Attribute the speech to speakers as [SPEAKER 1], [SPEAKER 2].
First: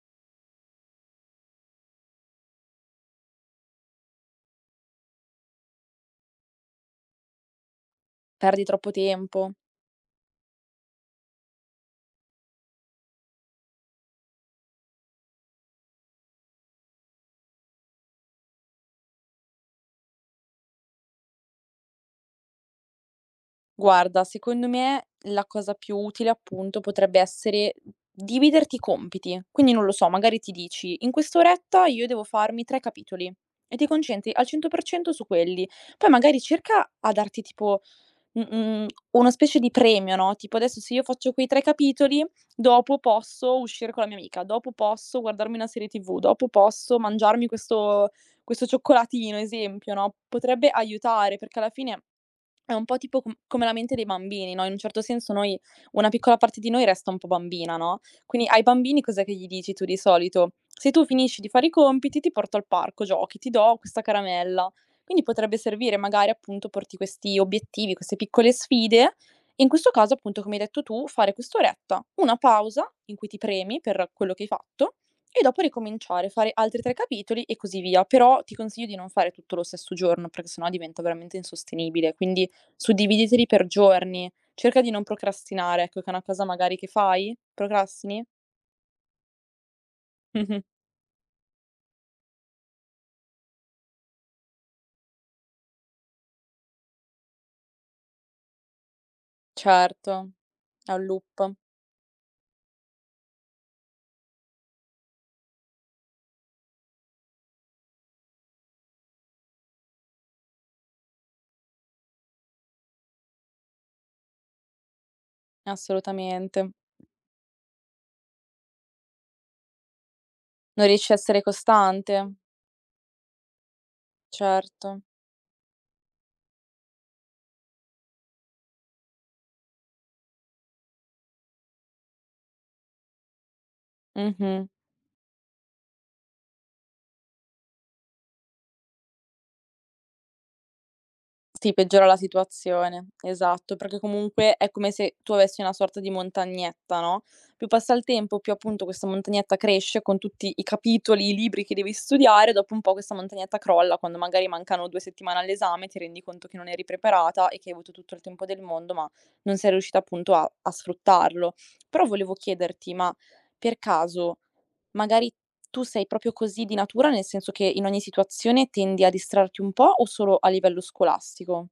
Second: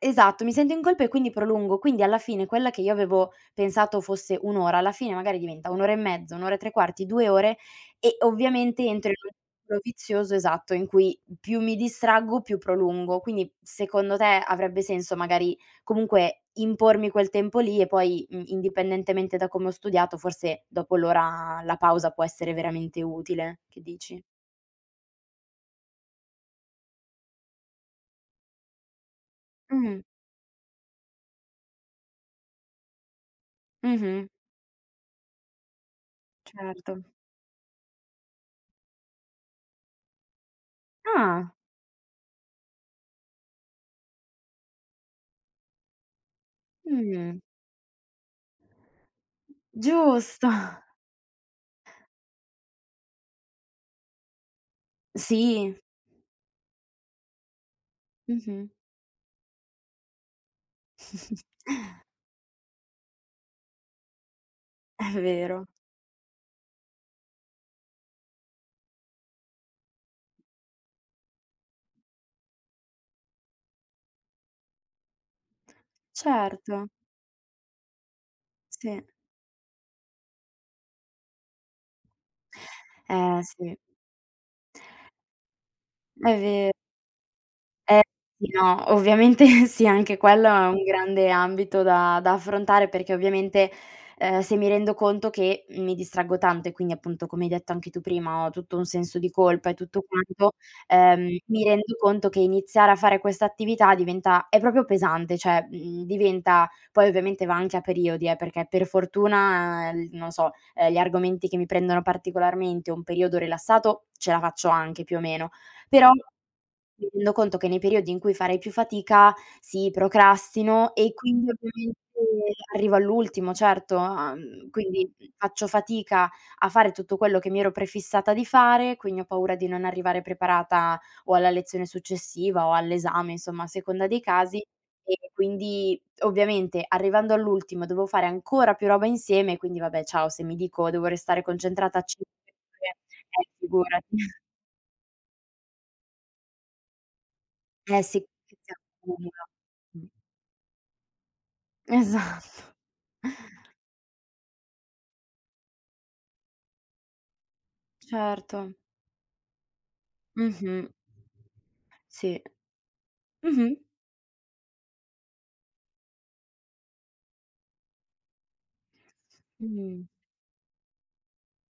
[SPEAKER 1] Esatto, mi sento in colpa e quindi prolungo, quindi alla fine quella che io avevo pensato fosse 1 ora, alla fine magari diventa 1 ora e mezzo, un ora e 3/4, 2 ore e
[SPEAKER 2] Perdi
[SPEAKER 1] ovviamente
[SPEAKER 2] troppo
[SPEAKER 1] entro in un
[SPEAKER 2] tempo.
[SPEAKER 1] circolo vizioso esatto in cui più mi distraggo, più prolungo. Quindi secondo te avrebbe senso magari comunque impormi quel tempo lì e poi i indipendentemente da come ho studiato forse dopo l'ora la pausa può essere veramente utile, che dici?
[SPEAKER 2] Guarda, secondo me la cosa più utile appunto potrebbe essere dividerti i compiti. Quindi non lo
[SPEAKER 1] Mh.
[SPEAKER 2] so, magari ti dici in quest'oretta io devo farmi 3 capitoli e ti
[SPEAKER 1] Mh-mh.
[SPEAKER 2] concentri al 100% su quelli. Poi magari cerca
[SPEAKER 1] Certo.
[SPEAKER 2] a darti tipo mhmm mhmm una specie di premio, no, tipo adesso se io faccio quei
[SPEAKER 1] Ah.
[SPEAKER 2] 3 capitoli dopo posso uscire con la mia amica, dopo posso guardarmi una serie TV, dopo posso
[SPEAKER 1] Mh.
[SPEAKER 2] mangiarmi questo questo cioccolatino, esempio, no,
[SPEAKER 1] Giusto.
[SPEAKER 2] potrebbe aiutare perché alla fine è un po' tipo c come la mente dei bambini, no, in un certo senso noi,
[SPEAKER 1] Sì.
[SPEAKER 2] una piccola parte di noi resta un po' bambina, no, quindi ai
[SPEAKER 1] Mh-mh.
[SPEAKER 2] bambini cos'è che gli dici tu di solito? "Se tu finisci di fare i compiti, ti porto al parco giochi, ti do questa caramella."
[SPEAKER 1] È
[SPEAKER 2] Quindi potrebbe
[SPEAKER 1] vero.
[SPEAKER 2] servire magari appunto porti questi obiettivi, queste piccole sfide e in questo caso appunto come hai detto tu fare quest'oretta, una pausa in cui ti premi per quello che hai fatto e dopo ricominciare, fare altri
[SPEAKER 1] Certo.
[SPEAKER 2] 3 capitoli e così via. Però ti consiglio di
[SPEAKER 1] Sì.
[SPEAKER 2] non fare tutto lo stesso giorno perché sennò diventa veramente insostenibile. Quindi
[SPEAKER 1] Eh,
[SPEAKER 2] suddividiteli per
[SPEAKER 1] sì.
[SPEAKER 2] giorni, cerca di non procrastinare, ecco che è una
[SPEAKER 1] È
[SPEAKER 2] cosa
[SPEAKER 1] ve
[SPEAKER 2] magari che fai.
[SPEAKER 1] E
[SPEAKER 2] Procrastini?
[SPEAKER 1] sì, no ovviamente sì, anche quello
[SPEAKER 2] Mh-mh.
[SPEAKER 1] è un grande ambito da da affrontare perché ovviamente, ehm, se mi rendo conto che mi distraggo tanto e quindi appunto come hai detto anche tu prima ho tutto un senso di colpa e tutto
[SPEAKER 2] Certo,
[SPEAKER 1] quanto,
[SPEAKER 2] è un
[SPEAKER 1] ehm,
[SPEAKER 2] loop.
[SPEAKER 1] mi rendo conto che iniziare a fare questa attività diventa è proprio pesante. Cioè, uhm, diventa poi ovviamente va anche a periodi eh, perché per fortuna, ehm, non lo so, ehm, gli argomenti che mi prendono particolarmente un periodo rilassato ce la faccio anche più o meno, però
[SPEAKER 2] Assolutamente.
[SPEAKER 1] mi rendo conto che nei periodi in cui farei più fatica sì,
[SPEAKER 2] Non
[SPEAKER 1] procrastino,
[SPEAKER 2] riesci
[SPEAKER 1] e
[SPEAKER 2] a essere
[SPEAKER 1] quindi ovviamente
[SPEAKER 2] costante?
[SPEAKER 1] arrivo all'ultimo, certo. Uhm,
[SPEAKER 2] Certo.
[SPEAKER 1] quindi faccio fatica a fare tutto quello che mi ero prefissata di fare, quindi ho paura di non arrivare preparata o alla lezione successiva o all'esame, insomma a seconda dei casi
[SPEAKER 2] Mh-mh.
[SPEAKER 1] e quindi, ovviamente, arrivando all'ultimo dovevo fare ancora più roba insieme, quindi, vabbè, ciao, se mi dico devo restare
[SPEAKER 2] Sì,
[SPEAKER 1] concentrata,
[SPEAKER 2] peggiora la
[SPEAKER 1] [unintelligible] eh,
[SPEAKER 2] situazione, esatto,
[SPEAKER 1] figurati.
[SPEAKER 2] perché comunque è come se tu avessi una sorta di montagnetta, no, più passa
[SPEAKER 1] Eh,
[SPEAKER 2] il
[SPEAKER 1] sì.
[SPEAKER 2] tempo, più
[SPEAKER 1] Si
[SPEAKER 2] appunto questa
[SPEAKER 1] accumula.
[SPEAKER 2] montagnetta cresce
[SPEAKER 1] Mh.
[SPEAKER 2] con tutti i capitoli, i libri che devi studiare.
[SPEAKER 1] Esatto.
[SPEAKER 2] Dopo un po' questa montagnetta crolla quando magari mancano 2 settimane all'esame e ti rendi conto che non eri preparata e che hai avuto tutto il tempo del
[SPEAKER 1] Certo.
[SPEAKER 2] mondo, ma non sei riuscita appunto a a
[SPEAKER 1] Mh-mh.
[SPEAKER 2] sfruttarlo. Però volevo
[SPEAKER 1] Sì.
[SPEAKER 2] chiederti, ma
[SPEAKER 1] Mh-mh.
[SPEAKER 2] per caso magari tu sei proprio così di natura, nel senso che in ogni situazione tendi a distrarti un po' o
[SPEAKER 1] Mh-mh.
[SPEAKER 2] solo a livello scolastico?